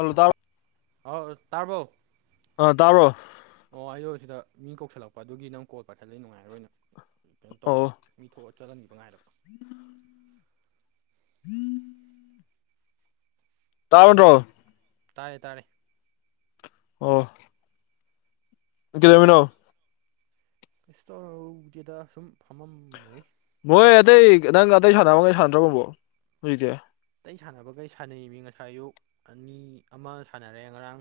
ꯑꯗꯥ ꯑ ꯇꯥꯔꯕꯧꯣ ꯇꯥꯕ꯭ꯔꯣ ꯑꯣ ꯑꯌꯣ ꯁꯤꯗ ꯃꯤ ꯀꯧꯁꯤꯜꯂꯛꯄ ꯑꯗꯨꯒꯤ ꯅꯪ ꯀꯣꯜ ꯄꯥꯏꯈꯠꯂꯛꯏ ꯅꯨꯡꯉꯥꯏꯔꯣꯏꯅ ꯀꯩꯅꯣ ꯇꯧꯔꯕ ꯃꯤ ꯊꯣꯛꯑ ꯆꯜꯍꯟꯕꯤꯕ ꯉꯥꯏꯔꯕ ꯎ ꯍꯝ ꯇꯥꯕꯟ꯭ꯔꯣ ꯇꯥꯔꯦ ꯇꯥꯔꯦ ꯑꯣ ꯀꯦꯗꯣꯃꯤꯅꯣ ꯏꯁꯇꯣꯔꯗꯤꯗ ꯁꯨꯝ ꯐꯝꯃꯝꯅꯤ ꯃꯣꯏ ꯑꯇꯩ ꯅꯪ ꯑꯇꯩ ꯁꯥꯟꯒ ꯁꯥꯟꯅꯗ꯭ꯔꯒꯨꯝꯕꯣ ꯍꯧꯖꯤꯛꯇꯤ ꯑꯇꯩ ꯁꯥꯟꯅꯕꯈꯩ ꯁꯥꯟꯅꯩ ꯃꯤ ꯉꯁꯥꯏ ꯑꯌꯨꯛ ꯑꯅꯤ ꯑꯃ ꯁꯥꯟꯅꯔꯑꯦ ꯉꯔꯥꯡ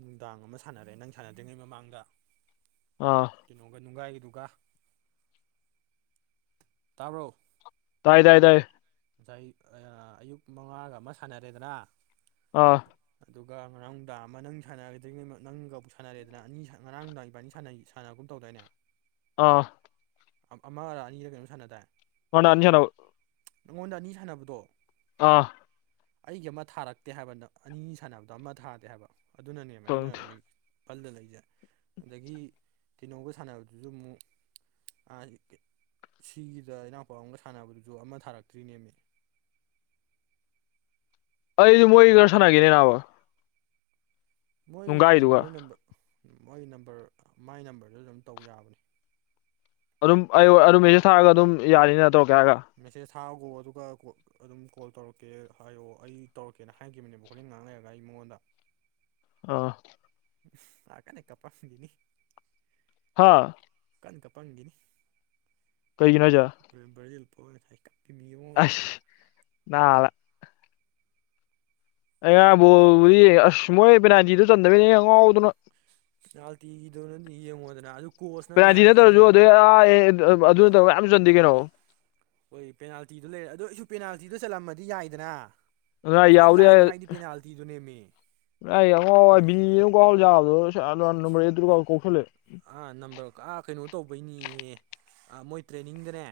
ꯅꯨꯡꯗꯥꯡ ꯑꯃ ꯁꯥꯟꯅꯔꯦ ꯅꯪ ꯁꯥꯟꯅꯗ꯭ꯔꯤꯉꯩ ꯃꯃꯥꯡꯗ ꯑꯥ ꯀꯩꯅꯣꯒ ꯅꯨꯡꯒꯥꯏꯒꯤꯗꯨꯒ ꯇꯔꯨꯛ ꯍꯥꯏꯗꯗꯦ ꯉꯁꯥꯏ ꯑꯌꯨꯛ ꯃꯉꯥꯒ ꯑꯃ ꯁꯥꯟꯅꯔꯦꯗꯅ ꯑꯥ ꯑꯗꯨꯒ ꯉꯔꯥꯡ ꯗꯥꯝ ꯑꯃ ꯅꯪ ꯁꯥꯟꯅꯒꯗꯔꯤꯉꯩ ꯅꯪꯒꯕꯨꯛ ꯁꯥꯟꯅꯔꯦꯗꯅ ꯑꯅꯤ ꯉꯔꯥꯡꯗꯗꯥꯏ ꯏꯕꯥꯅꯤꯥꯟ ꯁꯥꯟꯅꯕꯒꯨꯝ ꯇꯧꯔ ꯗꯏꯅꯦ ꯑꯥ ꯑꯃ ꯑꯅꯤꯔ ꯀꯩꯅꯣꯝ ꯁꯥꯟꯅ ꯇꯔꯦ ꯍꯅ ꯑꯟꯖꯅꯥ ꯅꯪꯉꯣꯟꯗ ꯑꯅꯤ ꯁꯥꯟꯅꯕꯗꯣ ꯑꯥ ꯑꯩꯒꯤ ꯑꯃ ꯊꯥꯔꯛꯇꯦ ꯍꯥꯏꯕ ꯑꯅꯤ ꯁꯥꯟꯅꯕꯗꯣ ꯑꯃ ꯊꯥꯗꯦ ꯍꯥꯏꯕ ꯑꯗꯨꯅꯅꯦꯕ ꯑꯩꯅ ꯍꯧꯖꯤꯛ ꯄꯜꯗ ꯂꯩꯖꯦ ꯑꯗꯒꯤ ꯇꯤꯅꯧꯒ ꯁꯥꯟꯅꯕꯗꯨꯁꯨ ꯑꯃꯨꯛ ꯁꯤꯒꯤꯗ ꯏꯅꯥꯎꯄꯥ ꯑꯃꯒ ꯁꯥꯟꯅꯕꯗꯨꯁꯨ ꯑꯃ ꯊꯥꯔꯛꯀꯦ ꯇ꯭ꯔꯤꯅꯦ ꯃ ꯑꯩꯗꯨ ꯃꯣꯍꯤꯒꯔ ꯆꯅꯥꯒꯅꯤꯅꯦ ꯅꯅꯥꯋꯥ ꯃꯣꯏ ꯃꯣꯏ ꯅꯝꯕꯔ ꯃꯣꯏ ꯅꯝꯕꯔ ꯃꯥꯏ ꯅꯝꯕꯔꯗꯨꯗ ꯑꯗꯨꯝ ꯇꯧ ꯌꯥꯕꯅꯤ ꯑꯗꯨꯝ ꯑꯩ ꯑꯗꯨꯔꯨꯝꯃꯦꯁꯨ ꯊꯛꯔꯒ ꯑꯗꯨꯝ ꯌꯥꯅꯤꯅ ꯇꯧꯀꯦ ꯍꯥꯏꯒ ꯃꯦꯁꯦꯖ ꯊꯥꯈꯣ ꯑꯗꯨꯒ ꯀꯣ ꯑꯗꯨꯝ ꯀꯣꯜ ꯇꯧꯔꯛꯀꯦ ꯍꯥꯏꯌꯣ ꯑꯩ ꯇꯧꯔꯛꯀꯦꯅ ꯍꯥꯏꯈꯤꯕꯅꯦꯕ ꯍꯣꯔꯦꯟ ꯉꯥꯡ ꯂꯩꯔꯒ ꯑꯩ ꯃꯨꯛ ꯃꯗ ꯑꯥ ꯂ ꯀꯅꯦ ꯀꯄꯥꯅꯤ ꯍꯥꯥ ꯀꯟ ꯀꯄꯪꯈꯤꯅꯤ ꯀꯩ ꯅꯖ ꯀꯞꯄꯤ ꯃꯤ ꯑꯃ ꯑꯁ ꯅꯂ ꯑꯩ ꯉꯥꯕꯣꯗꯤ ꯑꯁꯃꯣꯏ ꯄꯕꯤꯅꯥꯖꯤꯗꯨ ꯆꯟꯗꯕꯅꯦ ꯉꯪ ꯉꯥꯎꯗꯅ ꯌꯥꯎ ꯊꯤꯅ ꯌꯦꯡ ꯍꯗ꯭ꯔ ꯑꯗꯨ ꯀꯣꯆꯅꯅꯤ ꯄꯥꯖꯤ ꯍꯥꯏꯁꯤꯅꯤ ꯅꯠꯇꯧꯔꯁꯨ ꯑꯗꯨ ꯌꯦꯡꯉꯣꯗꯅ ꯑꯗꯨꯅ ꯇꯧ ꯌꯥꯝ ꯆꯟꯗꯤꯦ ꯀꯩꯅꯣ ꯍꯣꯏ ꯄꯦꯅꯥꯜꯇꯤꯗꯣ ꯂꯩꯔꯦ ꯑꯗꯨꯗꯣ ꯑꯩꯁꯨ ꯄꯦꯅꯥꯜꯇꯤꯗ ꯆꯠꯂꯝꯃꯗꯤ ꯌꯥꯏꯗꯅ ꯑꯗꯨꯅ ꯈ꯭ꯋꯥꯏ ꯂꯥꯏꯕ ꯍꯥꯏꯗꯤ ꯄꯦꯅꯥꯜꯇꯤꯗꯨ ꯅꯦꯝꯃꯤ ꯑꯃꯛꯋꯥꯕꯤ ꯀꯗ ꯅꯝꯕꯔꯔ ꯀ ꯀꯧꯁꯂꯦ ꯑꯥ ꯅꯝꯕꯔ ꯑꯥ ꯀꯩꯅꯣ ꯇꯧꯕꯩꯅꯤꯍꯦ ꯑ ꯃꯣꯏ ꯇ꯭ꯔꯦꯅꯤꯡꯗꯅꯦ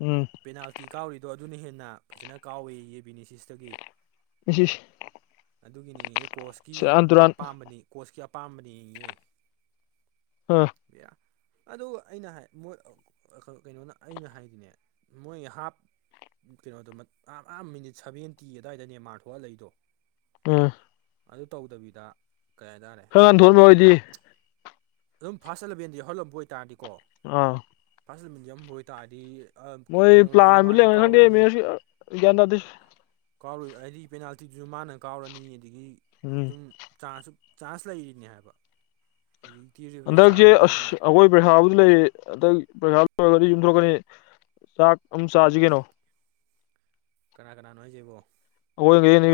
ꯎꯝ ꯄꯦꯅꯥꯜꯇꯤ ꯀꯥꯎꯔꯤꯗꯣ ꯑꯗꯨꯅ ꯍꯦꯟꯅ ꯐꯖꯅ ꯀꯥꯎꯏ ꯌꯦꯕꯤꯅꯤꯁꯤꯁꯇꯒꯤ ꯁꯤꯁ ꯑꯗꯨꯒꯤꯅꯤꯌꯦ ꯀꯣꯁꯀꯤ ꯑꯄꯥꯝꯕꯅꯤ ꯀꯣꯁꯀꯤ ꯑꯄꯥꯝꯕꯅꯤꯌꯦ ꯑ ꯌꯥ ꯑꯗꯨꯒ ꯑꯩꯅ ꯀꯩꯅꯣꯅ ꯑꯩꯅ ꯍꯥꯏꯗꯤꯅꯦ ꯃꯣꯏ ꯍꯥꯞ ꯀꯩꯅꯣꯗ ꯑꯥ ꯑ ꯃꯤꯅꯤꯠ ꯁꯚꯦꯟꯇꯤ ꯑꯗꯨꯋꯥꯏꯗꯅꯦ ꯃꯥꯥꯔꯊꯍꯂꯏꯗꯣ ꯑꯥ ꯑꯗꯨ ꯇꯧꯗꯕꯤꯗ ꯀꯩ ꯍꯥꯏꯇꯥꯔꯦ ꯈꯪꯉꯥꯟ ꯊꯣꯛꯃꯦ ꯍꯣꯏꯗꯤ ꯑꯗꯨꯝ ꯐꯥꯔꯁ ꯑꯦꯂꯕꯦꯟꯗꯤ ꯌ ꯍꯧꯎꯜꯂꯝꯕ ꯑꯣꯏꯇꯥꯔꯗꯤꯀꯣ ꯑꯥ ꯐꯁꯤꯜꯃꯗꯤ ꯌꯥꯝꯎꯝꯕ ꯑꯣꯏꯇꯥꯥꯔꯗꯤ ꯃꯣꯏ ꯄ꯭ꯂꯥꯅꯤ ꯈꯗꯤꯃꯤ ꯟ ꯇ ꯑꯗꯨ ꯀꯥꯎꯔꯣꯏ ꯍꯥꯏꯗꯤ ꯄꯦꯅꯥꯜꯇꯤꯗꯨꯁꯨ ꯃꯥꯅ ꯀꯥꯎꯔꯅꯤ ꯑꯗꯒꯤ ꯎꯝ ꯑꯗꯨꯝ ꯆꯥꯟꯁꯨ ꯆꯥꯟꯁ ꯂꯩꯔꯤꯅꯤ ꯍꯥꯏꯕ ꯍꯧꯖꯤꯛ ꯍꯟꯗꯛꯁꯦ ꯑꯁ ꯑꯩꯈꯣꯏ ꯕꯔꯦꯍꯥꯕꯨꯗꯤ ꯂꯩꯔ ꯍꯟꯗꯛ ꯄꯩꯁꯥ ꯂꯣꯏꯔꯒꯗꯤ ꯌꯨꯝꯊꯣꯔꯛꯀꯅꯤ ꯆꯥꯛ ꯑꯃ ꯆꯥꯁꯤ ꯀꯩꯅꯣ ꯀꯅꯥ ꯀꯅꯥꯅꯣ ꯍꯥꯏꯁꯤꯦꯕꯣ ꯍꯅꯤ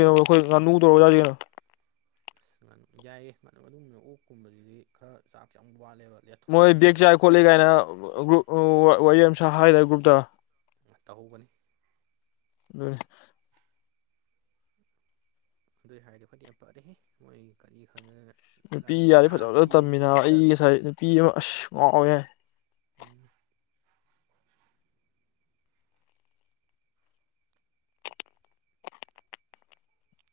ꯁꯅꯨ ꯇꯧꯖꯔꯤꯅ ꯑꯁ ꯌꯥꯏꯑ ꯑꯗꯨꯒ ꯃ ꯑꯣꯛꯀꯨꯝꯕꯁꯤꯗꯤ ꯈꯔ ꯆꯥꯛ ꯆꯪꯕ ꯃꯣꯏ ꯕꯦꯛ ꯆꯥꯏ ꯈꯣꯠꯂꯤ ꯀꯥꯏꯅ ꯒ꯭ꯔꯨꯞ ꯋꯥꯔꯤ ꯁꯥ ꯍꯥꯏꯗꯦ ꯒ꯭ꯔꯨꯞꯇ ꯇꯧꯍꯧꯕꯅꯤ ꯑ ꯑꯗꯨꯏ ꯍꯥꯏꯔꯗꯤ ꯑꯩꯣꯏꯗꯤ ꯌꯥꯝ ꯐꯠꯔꯦ ꯃꯣꯏ ꯀꯠꯂꯤ ꯈꯪꯗꯅ ꯅꯨꯄꯤ ꯂꯥꯏꯔꯤꯛ ꯌꯥꯔꯦ ꯐꯖ ꯑꯥ ꯐꯖ ꯇꯦꯟ ꯇꯝꯃꯤꯅ ꯇꯨꯌꯦꯜꯞꯇ ꯑꯩ ꯉꯁꯥꯏ ꯅꯨꯄꯤ ꯑꯃ ꯑꯁ ꯉꯥꯎ ꯌꯥ ꯎꯝ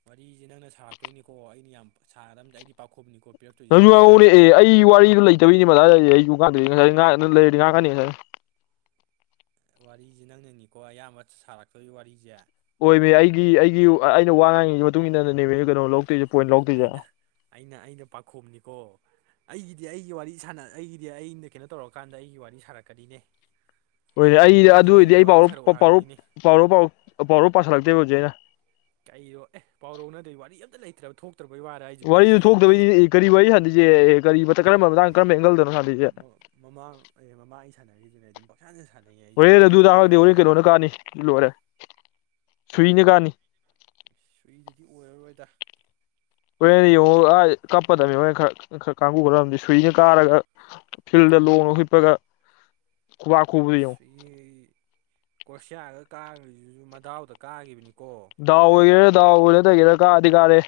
ꯋꯥꯔꯤꯁꯦ ꯅꯪꯅ ꯁꯥꯔꯛꯇꯣꯏꯅꯤꯀꯣ ꯑꯩꯅ ꯌꯥꯝ ꯁꯥꯗ ꯑꯩꯗꯤ ꯄꯥꯈꯨꯝꯅꯤꯀꯣ ꯅꯪꯁꯨꯉꯅꯦ ꯑꯦ ꯑꯩ ꯋꯥꯔꯤꯗ ꯂꯩꯇꯅꯦ ꯌꯒꯗ ꯂꯩꯔꯤ ꯀꯅꯤ ꯉꯁꯦ ꯋꯥꯔꯤꯁꯦ ꯅꯪꯅꯅꯤꯀꯣ ꯑꯌꯥꯝꯕ ꯁꯥꯔꯛꯇꯣꯏꯒꯤ ꯋꯥꯔꯤꯁꯦ ꯑꯣꯏꯃꯦ ꯑꯩꯒꯤ ꯑꯩꯒꯤ ꯑꯩꯅ ꯋꯥ ꯉꯥꯡꯉꯤꯒꯤ ꯃꯇꯨꯡ ꯏꯟꯅꯅꯦꯃꯤ ꯀꯩꯅꯣ ꯂꯧꯗꯣꯏꯁ ꯑꯩꯅ ꯑꯩꯅ ꯑꯩꯅ ꯄꯥꯈꯣꯝꯅꯤꯀꯣ ꯑꯩꯒꯤꯗꯤ ꯑꯩꯒꯤ ꯋꯥꯔꯤ ꯁꯥꯟꯅ ꯑꯩꯒꯤꯗꯤ ꯑꯩꯅ ꯀꯩꯅꯣ ꯇꯧꯔꯀꯥꯟꯗ ꯑꯩꯒꯤ ꯋꯥꯔꯤ ꯁꯥꯟꯔꯛꯀꯗꯤꯅꯦ ꯍ ꯑꯩ ꯑꯗꯨ ꯑꯣꯏꯔꯗꯤ ꯑꯩ ꯍꯥꯏꯕꯅꯤꯅꯦ ꯄꯥꯎꯥꯎꯥꯎꯔꯥꯎ ꯄꯥꯎꯔꯞ ꯄꯥꯁꯤꯜꯂꯛꯇꯦꯕ ꯍꯧꯖꯤꯛ ꯑꯩꯅ ꯀꯗꯣ ꯑꯦ ꯄꯥꯎꯔꯧꯅꯗꯣꯏ ꯋꯥꯔꯤ ꯑꯝꯇ ꯂꯩꯇ꯭ꯔꯕ ꯊꯣꯛ ꯋꯥꯔꯤꯗꯨ ꯊꯣꯛꯇꯕꯩ ꯀꯔꯤ ꯋꯥꯔꯤ ꯁꯥꯥꯟꯅꯁꯦ ꯀꯔꯤ ꯀꯔꯝꯕ ꯃꯇꯥꯡ ꯀꯔꯝꯕ ꯑꯦꯡꯒꯜꯗꯅꯣ ꯍꯥꯟꯅꯁꯦ ꯃꯃꯥ ꯑꯩ ꯃꯃꯥ ꯑꯩ ꯁꯥꯟꯅꯔꯤꯗꯨꯅꯦ ꯑꯩ ꯑꯗꯨꯝ ꯄ ꯍꯣꯔꯦꯟ ꯑꯗꯨ ꯇꯥꯗꯦ ꯍꯣꯔꯦꯟ ꯀꯩꯅꯣꯅ ꯀꯥꯅꯤ ꯂꯣꯏꯔꯦ ꯁꯨꯏꯅ ꯀꯥꯅꯤ ꯁꯨꯏꯗꯨꯗꯤ ꯑꯣꯏꯔꯔꯣꯏꯗ ꯍꯣꯔꯦꯟ ꯌꯦꯡꯉꯣ ꯀꯞꯄꯗꯕꯅꯤ ꯍꯣꯔꯦꯟ ꯈꯔ ꯈꯔ ꯀꯥꯡꯕꯨ ꯈꯔ ꯁꯨꯏꯅ ꯀꯥꯔꯒ ꯐꯤꯜ ꯂꯣꯡꯅ ꯍꯤꯞꯄꯒ ꯁꯤ ꯀꯣꯁꯤꯌꯥꯒ ꯀꯥꯈ꯭ꯔꯤꯁꯤꯁꯨ ꯃꯗꯥꯎꯗ ꯀꯥꯈꯤꯕꯅꯤꯀ ꯗꯥꯎ ꯑꯣꯏꯒꯦꯔꯥ ꯗꯥꯎ ꯑꯣꯏꯅꯗꯒꯦꯔꯥ ꯀꯥꯗꯤ ꯀꯥꯗꯔꯦ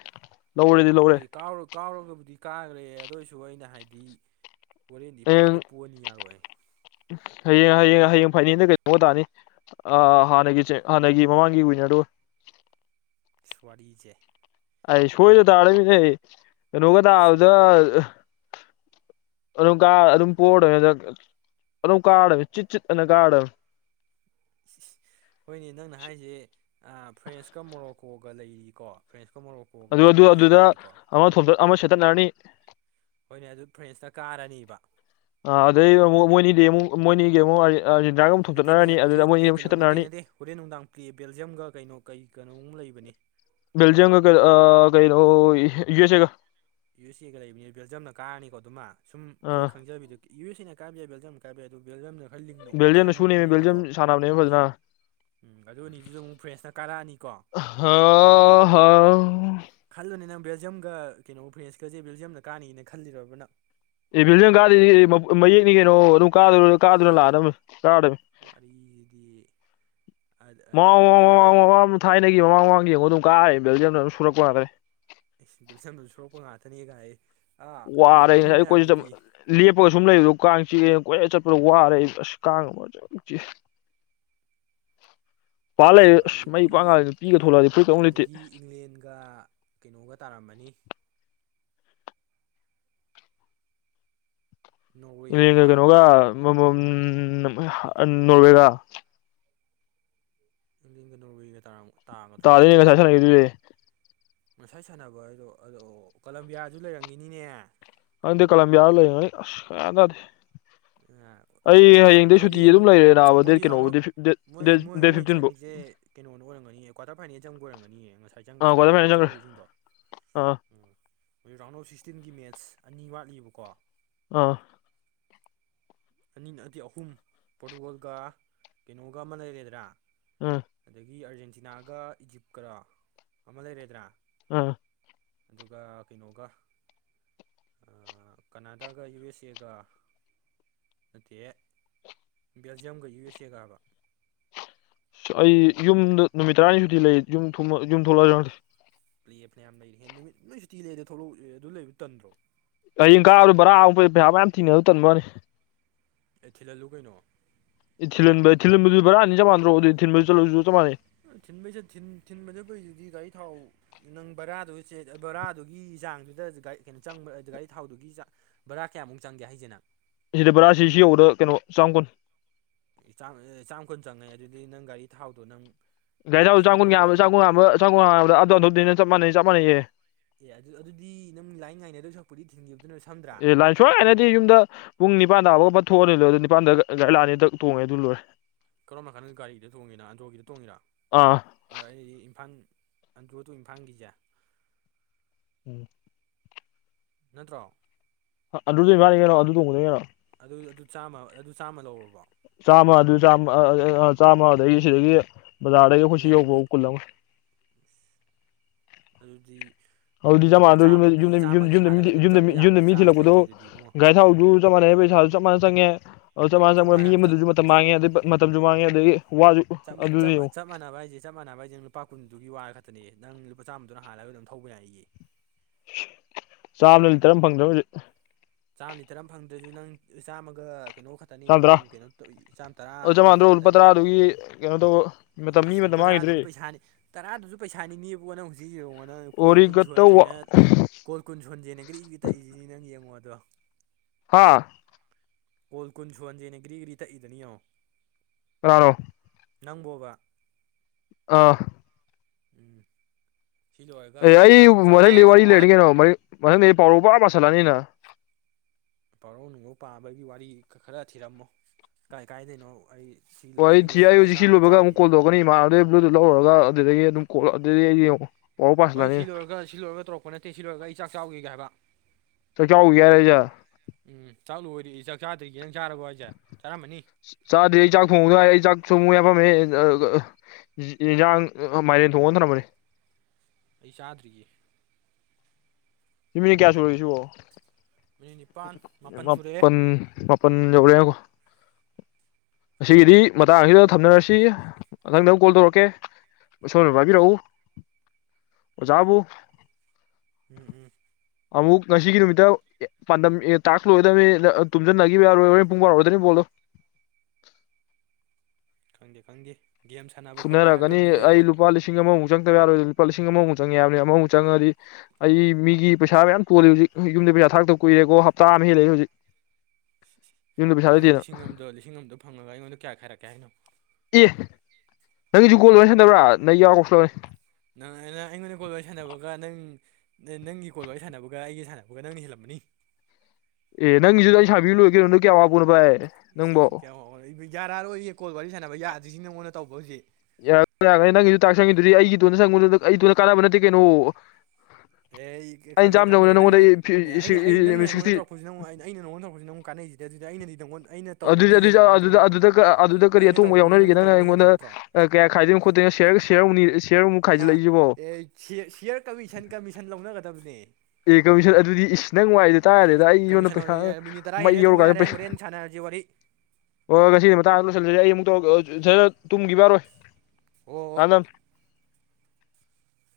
ꯍꯣꯏ ꯀꯥꯎꯔ ꯀꯥꯎꯔꯒꯕꯨꯗꯤ ꯀꯥꯈ꯭ꯔꯦ ꯑꯗꯨ ꯑꯣꯏꯁꯨ ꯑꯩꯅ ꯍꯥꯏꯗꯤ ꯍꯣꯔꯦꯟꯗꯤ ꯄꯣꯗ ꯍꯌꯦꯡ ꯄꯣꯅꯤ ꯌꯥꯔꯣꯏ ꯍꯌꯦꯡ ꯍꯌꯦꯡ ꯍꯌꯦꯡ ꯐꯥꯏꯅꯜꯗ ꯀꯩꯗꯧꯒ ꯇꯥꯅꯤ ꯍꯥꯟꯅꯒꯤ ꯍꯥꯟꯅꯒꯤ ꯃꯃꯥꯡꯒꯤ ꯋꯤꯟꯅꯔꯗꯨ [inaudible] ꯋꯥꯔꯤꯁꯦ ꯑꯩ ꯁꯣꯏꯗꯅ ꯊꯥꯔꯗꯃꯤꯅꯦ ꯀꯩꯅꯣꯒ ꯁꯤ ꯇꯥꯕꯗ ꯑꯗꯨꯝ ꯀ ꯑꯗꯨꯝ ꯄꯣꯔꯔꯣꯏꯅꯦ ꯑꯅꯨ ꯀꯥ ꯆꯤ ꯆ ꯑꯅ ꯀꯥ ꯍꯣꯏꯅꯦ ꯅꯪꯅ ꯍꯥꯏꯔꯤꯁꯦ ꯐ꯭ꯔꯦꯟꯁꯀ ꯃꯣꯔꯣꯛꯀꯣꯒ ꯂꯩꯔꯤꯀꯣ ꯐ꯭ꯔꯦꯟꯁ ꯑꯗꯨ ꯑꯗꯨ ꯑꯗꯨꯗ ꯑꯃ ꯑꯃ ꯁꯦꯠꯇꯠꯅꯔꯅꯤ ꯍꯣꯏꯅꯦ ꯑꯗꯨ ꯐ꯭ꯔꯦꯟꯁꯇ ꯀꯥꯔꯅꯤꯕ ꯑ ꯑꯗ ꯃꯣꯅꯤꯒ ꯃꯣꯅꯤꯒꯃ ꯅꯠꯇꯦꯅꯦ ꯍꯧꯖꯤꯛ ꯀꯩꯅꯣ ꯅꯠꯇꯦ ꯁꯦꯠꯇꯠꯅꯔꯅꯤ ꯅꯠꯇꯦ ꯍꯣꯔꯦꯟ ꯅꯨꯡꯗꯥꯡ ꯄ꯭ꯔꯤꯦ ꯕꯦꯜꯖꯤꯌꯝꯒ ꯀꯩꯅꯣ ꯀꯩ ꯀꯩꯅꯣꯝ ꯂꯩꯕꯅꯤ ꯦꯦꯜꯖꯤꯌꯝ ꯀ ꯀ ꯀꯩꯅꯩꯅꯣ ꯌꯨ ꯑꯦꯁ ꯑꯦ ꯀ ꯌꯨ ꯑꯦꯁ ꯑꯦꯒ ꯂꯩꯕꯅꯤ ꯕꯦꯜꯖꯤꯝꯅ ꯀꯥꯔꯅꯤꯀꯣ ꯑꯗꯨꯃ ꯑ ꯁꯨꯝꯈꯣꯏꯪꯖꯕꯅꯤꯗꯨ ꯌꯨ ꯑꯦꯅ ꯀꯥꯝ ꯌꯥꯕ ꯕꯦꯜꯝ ꯀꯥꯏ ꯑꯗꯨꯕꯨꯕꯦꯜꯖ ꯌꯥꯝ ꯅ ꯕꯦꯜꯖꯤꯌꯝ ꯅꯁꯨꯨꯅꯤ ꯕꯦꯜꯖꯤꯌꯝ ꯁꯅꯥꯅꯦ ꯐꯖꯅ ꯎꯝ ꯑꯗꯨ ꯑꯅꯤꯗꯨꯗ ꯑꯃꯨꯛ ꯐ꯭ꯔꯦꯁꯅ ꯀꯥꯔꯛꯑꯅꯤꯀꯣ ꯍꯥꯎ ꯍꯥꯎ ꯈꯜꯂꯨꯅꯤ ꯅꯪ ꯕꯦꯜꯖꯤꯌꯝꯒ ꯀꯩꯅꯣ ꯐ꯭ꯔꯦꯟꯁꯀꯁꯦ ꯕꯦꯜꯖꯤꯌꯝꯗ ꯀꯥꯅꯅ ꯈꯜꯂꯤꯔꯕꯅ ꯑꯦ ꯕꯤꯜꯗꯤꯟ ꯀꯥꯗꯗꯤ ꯃꯌꯦꯛꯅꯤ ꯀꯩꯅꯣ ꯑꯗꯨꯝ ꯀꯥ ꯀꯥꯔ ꯂꯥꯛꯑ ꯀꯔ ꯋꯥꯔꯤꯗꯤ ꯑꯥ ꯃ ꯊꯥꯏꯅ ꯃꯃꯥꯡ ꯃꯃꯥꯡ ꯌꯦꯡꯉꯣ ꯑꯗꯨꯝ ꯀꯥꯔꯦ ꯕꯦꯜꯗꯤꯝꯗ ꯑꯗꯨꯝ ꯁꯨꯔꯛꯄ ꯉꯗ꯭ꯔꯦ ꯑꯩꯜꯁꯟꯗꯨꯜ ꯁꯣꯔꯛꯄ ꯉꯥꯛꯇꯅꯤꯒꯥꯏ ꯑꯩ ꯋꯥꯔꯦꯅꯦ ꯑꯩꯈꯣꯏꯁꯨ ꯁ ꯂꯦꯞꯄꯒ ꯁꯨꯝ ꯂꯩꯕꯗꯣ ꯀꯥꯡꯁꯤ ꯀꯣꯏꯔ ꯆꯠꯄ꯭ꯔ ꯋꯥꯔꯦ ꯑꯩ ꯑꯁ ꯀꯥꯡ ꯄꯥ ꯂꯩꯔꯦ ꯑꯣ ꯑꯁ ꯃꯩ ꯑꯗꯒꯤ ꯄꯥꯛ ꯉꯥꯜꯂꯦ ꯅꯨꯄꯤꯒ ꯊꯣꯛꯂꯛꯑꯗꯤ ꯐꯨꯔꯤꯠꯀ ꯑꯃꯨꯛ ꯂꯤꯠꯇꯦ ꯑꯗꯒꯤ ꯏꯪꯂꯦꯟꯒ ꯀꯩꯅꯣꯒ ꯇꯥꯔꯝꯃꯅꯤ [inaudible] ꯅꯣꯔꯋꯦꯒ ꯀꯩꯅꯣꯒ ꯇꯥꯔꯕ ꯅꯠꯇꯦ ꯅꯣꯋꯦꯒ ꯌꯊꯤꯟꯒ ꯅꯣꯔꯒꯤꯒ ꯇꯔꯥꯃꯨꯛ ꯇꯗꯅꯗꯣꯏꯦ ꯉꯁꯥꯏ ꯁꯥꯟꯅꯕ ꯍꯥꯏꯗꯣ ꯑꯗꯣ ꯀꯂꯝꯕꯤꯌꯥꯁꯨ ꯂꯩꯔꯝꯒꯤꯅꯤꯅꯦ ꯍꯗꯤ ꯀꯂꯝꯕꯤ ꯌꯥꯔ ꯂꯩꯅꯤ ꯑꯁ ꯀꯌꯥ ꯇꯗꯦ ꯑꯩ ꯔꯥꯎꯟ ꯍꯌꯦꯡꯗꯒꯤꯩ ꯁꯨꯇꯤ ꯃꯣꯏꯗꯤ ꯑꯗꯨꯝ ꯂꯩꯔꯦꯅꯥꯕ ꯗꯦ ꯃꯣꯏꯗꯤ ꯔꯥꯎꯟ ꯀꯩꯅꯣꯕꯨ ꯑꯣꯐ ꯗꯦꯠ ꯐꯤꯐꯇꯤꯟꯕꯨ ꯑꯣꯏꯔꯝꯒꯅꯤ ꯀ꯭ꯋꯥꯔꯇꯔ ꯐꯥꯏꯅꯦꯜ ꯆꯪꯕ ꯑꯣꯏꯔꯝꯒꯅꯤꯌꯦ ꯉꯁꯥꯏ ꯑꯥ ꯀ꯭ꯋꯥꯇꯔ ꯐꯥꯏꯅꯦꯜ ꯆꯪꯈ꯭ꯔꯦ ꯆꯪꯈ꯭ꯔꯤꯁꯤꯡꯗꯣ ꯑꯥ ꯍꯧꯖꯤꯛ ꯔꯥꯎꯟ ꯑꯣꯐ ꯁꯤꯛꯁꯇꯤꯟꯒꯤ ꯃꯦꯠꯁ ꯑꯅꯤ ꯋꯥꯠꯂꯤꯕꯀꯣ ꯑꯥ ꯑꯅꯤ ꯑꯗꯨꯗꯤ ꯑꯍꯨꯝ ꯄꯣꯔꯇꯨꯒꯣꯜꯒ ꯀꯩꯅꯣꯒ ꯑꯃ ꯂꯩꯔꯔꯣꯏꯗ꯭ꯔꯥ ꯎꯝ ꯑꯗꯒꯤ ꯑꯔꯖꯦꯟꯇꯤꯅꯥꯒ ꯏꯖꯤꯞꯀ ꯑꯃ ꯂꯩꯔꯗ꯭ꯔꯥ ꯑꯥ ꯑꯗꯨꯒ ꯀꯩꯅꯣꯒ ꯀꯅꯥꯗꯥꯒ ꯌꯨ ꯑꯦꯁ ꯑꯦꯒ ꯑ ꯕꯦꯜꯖꯤꯌꯝꯒ ꯌꯨ ꯑꯦꯁ ꯑꯦꯒꯕ ꯑꯁ ꯑꯩ ꯌꯨꯝꯗ ꯅꯨꯃꯤꯠ ꯇꯔꯥꯅꯤ ꯁꯨꯗꯤꯤ ꯂꯩ ꯌꯨꯝ ꯌꯨꯝ ꯊꯣꯛꯂꯛꯑꯗꯤꯦ ꯄ꯭ꯂꯦ ꯃꯅꯌꯥꯝ ꯂꯩꯔꯤ ꯍꯦ ꯅꯨꯃꯤꯠ ꯅꯣꯏ ꯁꯨꯇꯤ ꯂꯩꯗ ꯊꯣꯛꯂꯛꯑꯦ ꯑꯗꯨ ꯂꯩꯕ ꯇꯟꯗ꯭ꯔꯣ ꯍꯤꯡ ꯀꯥꯅꯤ ꯕꯔꯥ ꯑꯃꯨꯛꯩ ꯄꯩꯁꯥ ꯃꯌꯥꯝ ꯊꯤꯅ ꯑꯗꯨ ꯇꯟꯕꯅꯤ ꯑꯩ ꯊꯤꯜꯍꯜꯂꯨ ꯀꯩꯅꯣ ꯊꯤꯜꯟ ꯊꯤꯗꯨꯕꯔꯥꯅꯤ ꯆꯃꯅꯣ ꯊ ꯆ ꯆꯃꯥꯟꯅꯦ ꯊꯤꯟꯕꯩꯁꯦ ꯊꯤꯟꯕꯁꯦ ꯀꯨꯏꯗꯗꯤ ꯒꯥꯔꯤ ꯊꯥꯎ ꯅꯪ ꯕꯔꯥꯗꯨ ꯕꯥꯔꯥꯗꯨꯒꯤ ꯆ ꯆꯥꯡꯗꯨꯗꯒꯥꯔꯤ ꯀꯩꯅꯣ ꯆꯪꯕ ꯒꯥꯔꯤ ꯊꯥꯎꯗꯨꯒꯤ ꯕꯔꯥ ꯀꯌꯥꯃꯨꯛ ꯆꯪꯒꯦ ꯍꯥꯏꯁꯤꯦꯅ ꯁꯤꯗ ꯕꯔꯥꯁꯤ ꯁꯤ ꯌꯧꯕꯗ ꯀꯩꯅꯣ ꯆꯥꯝꯃ ꯀꯨꯟ ꯆꯥꯝ ꯀꯨꯟ ꯆꯪꯉꯦ ꯑꯗꯨꯗꯤ ꯅꯪ ꯒꯥꯔꯤ ꯊꯥꯎꯗꯣ ꯅꯪ ꯩꯁ ꯁꯤꯗꯒꯤ ꯆꯒꯣꯕ ꯒꯥꯔꯤ ꯆꯒꯣ ꯁꯒꯕ ꯑꯗꯨꯅ ꯆꯞꯥꯟꯅꯩ ꯆꯞ ꯃꯥꯟꯅꯩꯌꯦ ꯑꯦ ꯑꯗꯨ ꯑꯗꯨꯗꯤ ꯅꯪ ꯂꯥꯏ ꯉꯥꯏꯅꯗꯧ ꯁꯛꯄꯨꯗꯤ ꯊꯤꯡꯈꯤꯕꯗꯨꯅꯁꯨ ꯑꯦ ꯂꯥꯟꯁꯣꯏꯅꯗꯤ ꯌꯨꯝꯗ ꯄꯨꯡ ꯅꯤꯥꯟꯥꯕꯥꯎꯒ ꯑꯃ ꯊꯣꯛꯑꯅꯤ ꯂꯣꯏ ꯑꯗꯨ ꯅꯤꯄꯥꯥꯟꯗ ꯒꯥꯔꯤ ꯂꯑꯅꯤ ꯇꯣꯡꯉꯦ ꯑꯗꯨ ꯂꯣꯏꯦ ꯀꯔꯝꯕ ꯃꯈꯥꯟꯗ ꯒꯥꯔꯤꯗ ꯇꯣꯡꯉꯤꯔ ꯑꯟꯗ꯭ꯔꯣꯒꯤꯗ ꯇꯣꯡꯉꯤꯔꯥ ꯑꯥ ꯑꯩꯗꯤ ꯏꯝꯐꯥꯜ ꯑꯖ ꯑꯗꯨ ꯏꯝꯐꯥꯜꯒꯤꯖ ꯎꯝ ꯅꯠꯇ꯭ꯔꯣ ꯑꯗꯨꯗ ꯌꯥꯅꯤ ꯌꯦꯩꯅꯣ ꯑꯗꯨ ꯇꯣꯡꯕꯅꯤ ꯀꯩꯅꯣ ꯑꯗꯨ ꯑꯗꯨ ꯆꯥꯝꯃ ꯑꯗꯨ ꯆꯥꯝꯃ ꯂꯧꯔꯕꯣ ꯆꯥꯝꯃ ꯑꯗꯨ ꯆꯥꯃ ꯆꯥꯝꯃ ꯑꯗꯨꯗꯒꯤ ꯁꯤꯗꯒꯤ ꯕꯖꯥꯔꯒꯤ ꯈꯨꯨꯁꯤ ꯅꯣꯏ ꯍꯧꯕ ꯑꯗꯨꯕꯨ ꯀꯨꯂꯃ ꯑꯗꯨꯗꯤ ꯍꯧꯗꯤ ꯆꯥꯟꯟꯗ ꯅꯪꯒꯤꯗꯨꯗꯤ ꯆꯥꯝꯃꯒꯤ ꯆꯥꯝꯃꯒꯤ ꯍꯥꯜꯂꯒ ꯑꯗꯨꯝ ꯆꯪꯕ ꯌꯥꯕꯒꯤ ꯃꯤ ꯆꯥꯟꯁ ꯂꯩꯌꯦ ꯑꯗꯨꯗꯤ ꯏꯕꯨꯡꯉꯣ ꯊꯤꯜꯛꯄꯗꯣꯒ ꯊ ꯐꯥꯟꯅꯩ ꯄꯩꯁꯥꯁꯨ ꯆꯞ ꯃꯥꯟꯅ ꯆꯪꯉꯦ ꯑꯗꯨ ꯆꯞ ꯃꯥꯟꯅ ꯆꯪꯕ ꯃꯤ ꯃꯥꯟꯅꯕ ꯆꯞ ꯑꯃꯗꯁꯨ ꯃꯇꯝ ꯃꯥꯡꯉꯦ ꯑꯗꯒꯤ ꯃꯇꯝꯁꯨ ꯃꯥꯡꯉꯦ ꯑꯗꯒꯤ ꯋꯥꯁꯨ ꯑꯗꯨꯗꯤ ꯌꯦꯡꯉꯨ ꯆ ꯃꯥꯟꯅꯕ ꯍꯥꯏꯁꯦ ꯆꯞ ꯃꯥꯟꯅꯕ ꯍꯥꯏꯁꯦ ꯂꯨꯄꯥ ꯀꯨꯟꯗꯨꯒꯤ ꯋꯥꯔ ꯈꯛꯇꯅꯦꯌꯦ ꯅꯪ ꯂꯨꯄꯥ ꯆꯥꯝꯃꯗꯨꯅ ꯍꯥꯜꯂꯒ ꯑꯗꯨꯝ ꯊꯧꯕ ꯌꯥꯏ ꯑꯩꯒꯤ ꯆꯥꯝꯃꯗ ꯂꯤ ꯇꯔꯥ ꯑꯃ ꯐꯪꯗ꯭ꯔꯕ ꯍꯧꯖꯤ ꯆꯥꯝꯃꯗꯤ ꯇꯔꯥꯝ ꯐꯪꯗ꯭ꯔꯁꯨ ꯅꯪ ꯆꯥꯝꯃꯒ ꯀꯩꯅꯣ ꯈꯛꯇꯅꯤ ꯑꯗꯨ ꯁꯥꯟꯗ꯭ꯔꯥ ꯐꯪ ꯀꯩꯅꯣ ꯆꯥꯝꯃ ꯇꯔꯥ ꯑꯣ ꯆꯃꯥꯟꯗ꯭ꯔꯣ ꯎꯜ ꯄꯇ꯭ꯔꯥ ꯑꯗꯨꯒꯤ ꯀꯩꯅꯣ ꯇꯧꯕ ꯃꯇꯝ ꯃꯤ ꯑꯦ ꯃꯇꯝ ꯂꯨꯄꯥ ꯃꯥꯡꯈꯤꯗ꯭ꯔꯦ ꯇꯔꯥꯗꯨꯁꯨ ꯄꯩꯁꯥꯅꯤ ꯇꯔꯥꯗꯨꯁꯨ ꯄꯩꯁꯥꯅꯤ ꯅꯅꯤꯕꯣꯣꯟꯅ ꯍꯧꯖꯤꯛ ꯌꯦꯡꯉꯅ ꯀꯣꯜ ꯀꯨꯟ ꯑꯣꯔꯤꯒꯇꯧ ꯁꯨꯍꯟꯁꯦꯅ ꯀꯣꯜ ꯀꯨꯟ ꯁꯣꯟꯖꯦꯅ ꯀꯔꯤꯒꯤ ꯇꯛꯏꯁꯤꯅꯤ ꯅꯪ ꯌꯦꯡꯉꯣ ꯑꯗꯣ ꯍꯥꯥ ꯀꯣꯜ ꯀꯨꯟꯁꯨꯨꯍꯟꯖꯦꯅꯦ ꯒ꯭ꯔꯤꯒ꯭ꯔꯤ ꯇꯛꯏꯗꯅꯤ ꯌꯦꯉꯣ ꯔꯅꯣ ꯅꯪꯕꯣꯕ ꯑꯥ ꯎꯝ ꯁꯤ ꯂꯣꯏꯔꯒ ꯑꯩ ꯌꯥꯏ ꯆꯥꯛ ꯑꯃ ꯃ ꯦꯋꯥ ꯆꯥꯎꯈꯤꯒꯦ ꯂꯩꯅꯤꯡꯒꯦ ꯅ ꯃꯊꯪꯗꯤ ꯄꯥꯎꯔꯧ ꯄꯨꯔꯥ ꯃꯥꯁꯜꯂꯅꯤꯅ ꯄꯥꯎꯔꯧ ꯅꯨꯡꯉꯧ ꯄꯥꯕꯒꯤ ꯋꯥꯔꯤ ꯈꯔ ꯊꯤꯔꯝꯃꯣ ꯀꯥꯏ ꯀꯥꯏꯗꯅꯣ ꯑꯩ ꯁꯤ ꯍꯣꯏ ꯂꯣꯏ ꯑꯩ ꯁꯤ ꯊꯤ ꯌꯥꯏ ꯂꯣꯏꯔꯒ ꯍꯧꯖꯤꯛ ꯆꯥꯛ ꯁꯤ ꯑꯃ ꯂꯣꯏꯕꯒꯨꯛ ꯆꯥꯎꯈꯤꯒꯦ ꯀꯜ ꯇꯧꯔꯛꯀꯅꯤꯃꯥꯟ ꯑꯗꯨꯗꯩ ꯕ꯭ꯂꯨꯗꯨꯨꯠ ꯂꯧꯔꯒ ꯔ ꯑꯗꯨ ꯀꯣꯔ ꯍꯣꯏ ꯁꯤ ꯂꯣꯏꯔꯒ ꯁꯤ ꯂꯣꯏꯔꯒ ꯇꯧꯔꯛꯄ ꯅꯠꯇꯦ ꯁꯤ ꯂꯣꯏꯔꯒ ꯑꯩ ꯆꯥꯛ ꯆꯥꯎꯒꯒꯦ ꯍꯥꯏꯕ ꯒꯔꯦꯖꯥ ꯎꯝ ꯆꯥꯛ ꯂꯣꯏꯔꯤ ꯑꯩ ꯆꯥꯛ ꯆꯥꯗ꯭ꯔꯤꯒꯦꯅ ꯆꯥꯔꯕꯣ ꯍꯥꯏꯁꯦ ꯆꯥꯔꯝꯃꯅꯤ ꯆꯔ ꯑꯗꯨ ꯆꯥꯛ ꯐꯣꯡ ꯑꯩ ꯆꯥꯛ ꯁꯨꯝ ꯃꯨ ꯌꯥꯐꯝꯃꯦ ꯏꯟꯁꯥꯡ ꯃꯥꯏꯔꯦꯟ ꯊꯣꯡꯅ ꯊꯔꯝꯕꯅꯤ ꯑꯩ ꯆꯥꯗ꯭ꯔꯤꯒꯦ ꯍꯃꯤ ꯀꯌꯥꯁꯨꯋꯁꯨꯨ ꯃꯤꯅꯤꯠ ꯅꯤꯄꯥꯟ ꯃꯥꯄꯟ ꯁꯨꯔꯛꯑꯦ ꯄꯟꯄꯟ ꯑꯁꯤꯒꯤꯗꯤ ꯃꯇꯥꯡ ꯑꯁꯤꯗ ꯊꯝꯅꯔꯁꯤ ꯃꯊꯪꯗꯪꯨꯛ ꯀꯣꯜ ꯇꯧꯔꯛꯀꯦ ꯑꯣꯁꯕꯥꯕꯤ ꯔꯎ ꯑꯣꯖꯥꯕꯎ ꯎꯝ ꯎꯝ ꯑꯃꯨꯛ ꯉꯁꯤꯒꯤꯂꯣꯃꯤꯇ ꯄꯥꯟꯗꯝ ꯇꯥꯛꯂꯣꯏꯗꯕꯅꯤ ꯇꯨꯝꯁꯤꯟꯅꯈꯤꯕ ꯌꯥꯔꯣꯏ ꯍ ꯄꯨꯡ ꯄꯥꯔꯣꯏꯗꯕꯅꯤ ꯄꯣꯜꯂꯣ [inaudible] ꯈꯪꯗꯦ ꯈꯪꯗꯦ ꯒꯦꯝ ꯁꯥꯟꯅꯕ ꯈꯣꯠꯄ ꯍꯥꯏꯕ ꯐꯨꯅꯔꯛꯒꯅꯤ ꯑꯃꯁꯨ ꯑꯩ ꯂꯩꯀꯣ ꯂꯨꯄꯥ ꯂꯤꯁꯤꯡ ꯑꯃꯃꯨꯛ ꯆꯪꯗꯕ ꯌꯥꯔꯣꯏꯗ ꯂꯨꯄꯥ ꯂꯤꯁꯤꯡ ꯑꯃꯃꯨꯛ ꯆꯪꯉꯦ ꯌꯥꯕꯅꯤ ꯑꯃꯃꯨꯛ ꯆꯪꯉꯗꯤ ꯑꯩ ꯃꯤꯒꯤ ꯄꯩꯁꯥ ꯃꯌꯥꯝ ꯇꯣꯜꯂꯤ ꯍꯧꯖꯤꯛ ꯌꯨꯝꯗ ꯄꯩꯁꯥ ꯊꯥꯛꯇ ꯀꯨꯏꯔꯦꯀꯣ ꯍꯞꯇꯥ ꯍ ꯂꯩ ꯍꯧꯖꯤ ꯅꯪ ꯂꯤꯁꯤꯡ ꯑꯃꯗꯣ ꯂꯤꯁꯤꯡ ꯑꯃꯗꯣ ꯐꯪꯉꯒ ꯑꯩꯉꯣꯟꯗ ꯀꯌꯥ ꯈꯥꯏꯔꯛꯀꯦ ꯍꯥꯏꯅꯣ ꯑꯦ ꯅꯪꯒꯤꯁꯨ ꯒꯣꯜ ꯂꯅ ꯁꯟꯕ꯭ꯔꯥ ꯅꯪ ꯌꯥꯎꯔꯒꯁꯨꯂꯅꯤ ꯅꯪꯪ ꯑꯩꯉꯣꯟꯗ ꯀꯣꯜ ꯋꯥꯔꯤ ꯁꯥꯟꯅꯕꯒ ꯅꯪ ꯅꯪꯒꯤ ꯀꯣꯜ ꯋꯥꯔꯤ ꯁꯥꯟꯅꯕꯒ ꯑꯩꯒꯤ ꯁꯥꯟꯅꯕꯒ ꯅꯪꯅ ꯍꯤꯜꯂꯝꯃꯅꯤ ꯑꯦ ꯅꯪꯁꯨꯗ ꯁꯕꯤ ꯂꯣꯏ ꯅ ꯀꯌꯥꯄꯨꯅꯚꯥꯏ ꯁꯤꯁꯤ ꯀꯌꯥ ꯋꯥꯥꯎꯦ ꯌꯥꯔꯔꯣꯏꯌꯦꯦ ꯀꯣꯜ ꯋꯥꯔꯤ ꯁꯥꯟꯅꯕ ꯌꯥꯗ꯭ꯔꯤꯁꯤꯅ ꯅꯉꯗ ꯇꯧꯕ ꯍꯧꯁꯤꯦ ꯌꯥꯔ ꯌꯥꯒꯅꯤ ꯅꯪꯒꯤꯁꯨ ꯇꯥꯛ ꯁꯪꯉꯤꯗꯨꯗꯤ ꯑꯩꯒꯤꯗꯨꯣꯅ ꯁꯪꯕ ꯑꯩꯗꯨꯣꯅ ꯀꯥꯟꯅꯕ ꯅꯠꯇꯦ ꯀꯩꯅꯣ ꯑꯦ ꯑꯩꯅ ꯈꯪꯗꯦ ꯆꯥꯝꯃ ꯆꯪꯕꯗ ꯈꯪꯗꯦ ꯅꯪꯉꯣꯟꯗ ꯅꯪꯁꯨ ꯑꯦ ꯑꯩꯅ ꯑꯩ ꯅꯪꯅ ꯁꯤꯛꯁꯇꯤ ꯑꯩꯉꯣꯟꯗꯧꯛꯄꯁꯤ ꯅꯪ ꯑꯩꯅ ꯑꯩꯅ ꯅꯉꯣꯟꯗ ꯇꯧꯛꯄꯁꯤ ꯅꯪ ꯀꯥꯟꯅꯩ ꯑꯩꯁꯤꯗꯤ ꯑꯗꯨꯗꯤ ꯑꯩꯅꯗꯤꯡꯪꯉꯣꯟ ꯑꯗꯨ ꯑꯗꯨꯗ ꯀꯔꯤ ꯑꯩꯅ ꯑꯇꯣꯡꯕ ꯇꯧꯕꯕꯨꯗꯤ ꯌꯥꯎꯅꯔꯤꯒꯦ ꯅꯪꯅ ꯇꯧꯕꯅ ꯑꯩꯉꯣꯟꯗ ꯍꯦꯜꯂꯕ ꯅꯠꯇ꯭ꯔꯣ ꯀꯌꯥ ꯈꯥꯏꯗꯣꯏꯅ ꯈꯣꯠꯇꯣꯏꯅꯣ ꯁ ꯁ ꯎꯅꯤ ꯍꯥ ꯑꯦ ꯁꯤꯌꯥꯔ ꯀꯃꯤꯁꯟ ꯀꯃꯤꯁꯟ ꯂꯧꯅꯒꯗꯕꯅꯦ ꯑꯦ ꯀꯧꯁꯟ ꯑꯗꯨꯗꯤ ꯏꯁ ꯅ ꯅꯨꯡꯉꯥꯏꯗꯦ ꯌꯥꯔꯦ ꯇꯥꯔꯔꯦꯗ ꯑꯩ ꯏꯁꯣꯟꯗ ꯀꯃꯤꯁꯟ ꯄꯩꯁꯥ ꯃꯩ ꯌꯧꯔꯀꯥꯟꯗ ꯄꯩꯁꯥ ꯖꯤ ꯋꯥꯔꯤꯔꯤ ꯑꯣ ꯉꯁꯤ ꯃꯂꯨ ꯇꯨꯝꯒꯤ ꯌꯥꯔꯣꯏ ꯍꯣꯏ ꯍꯣꯏ ꯑꯥꯟꯅ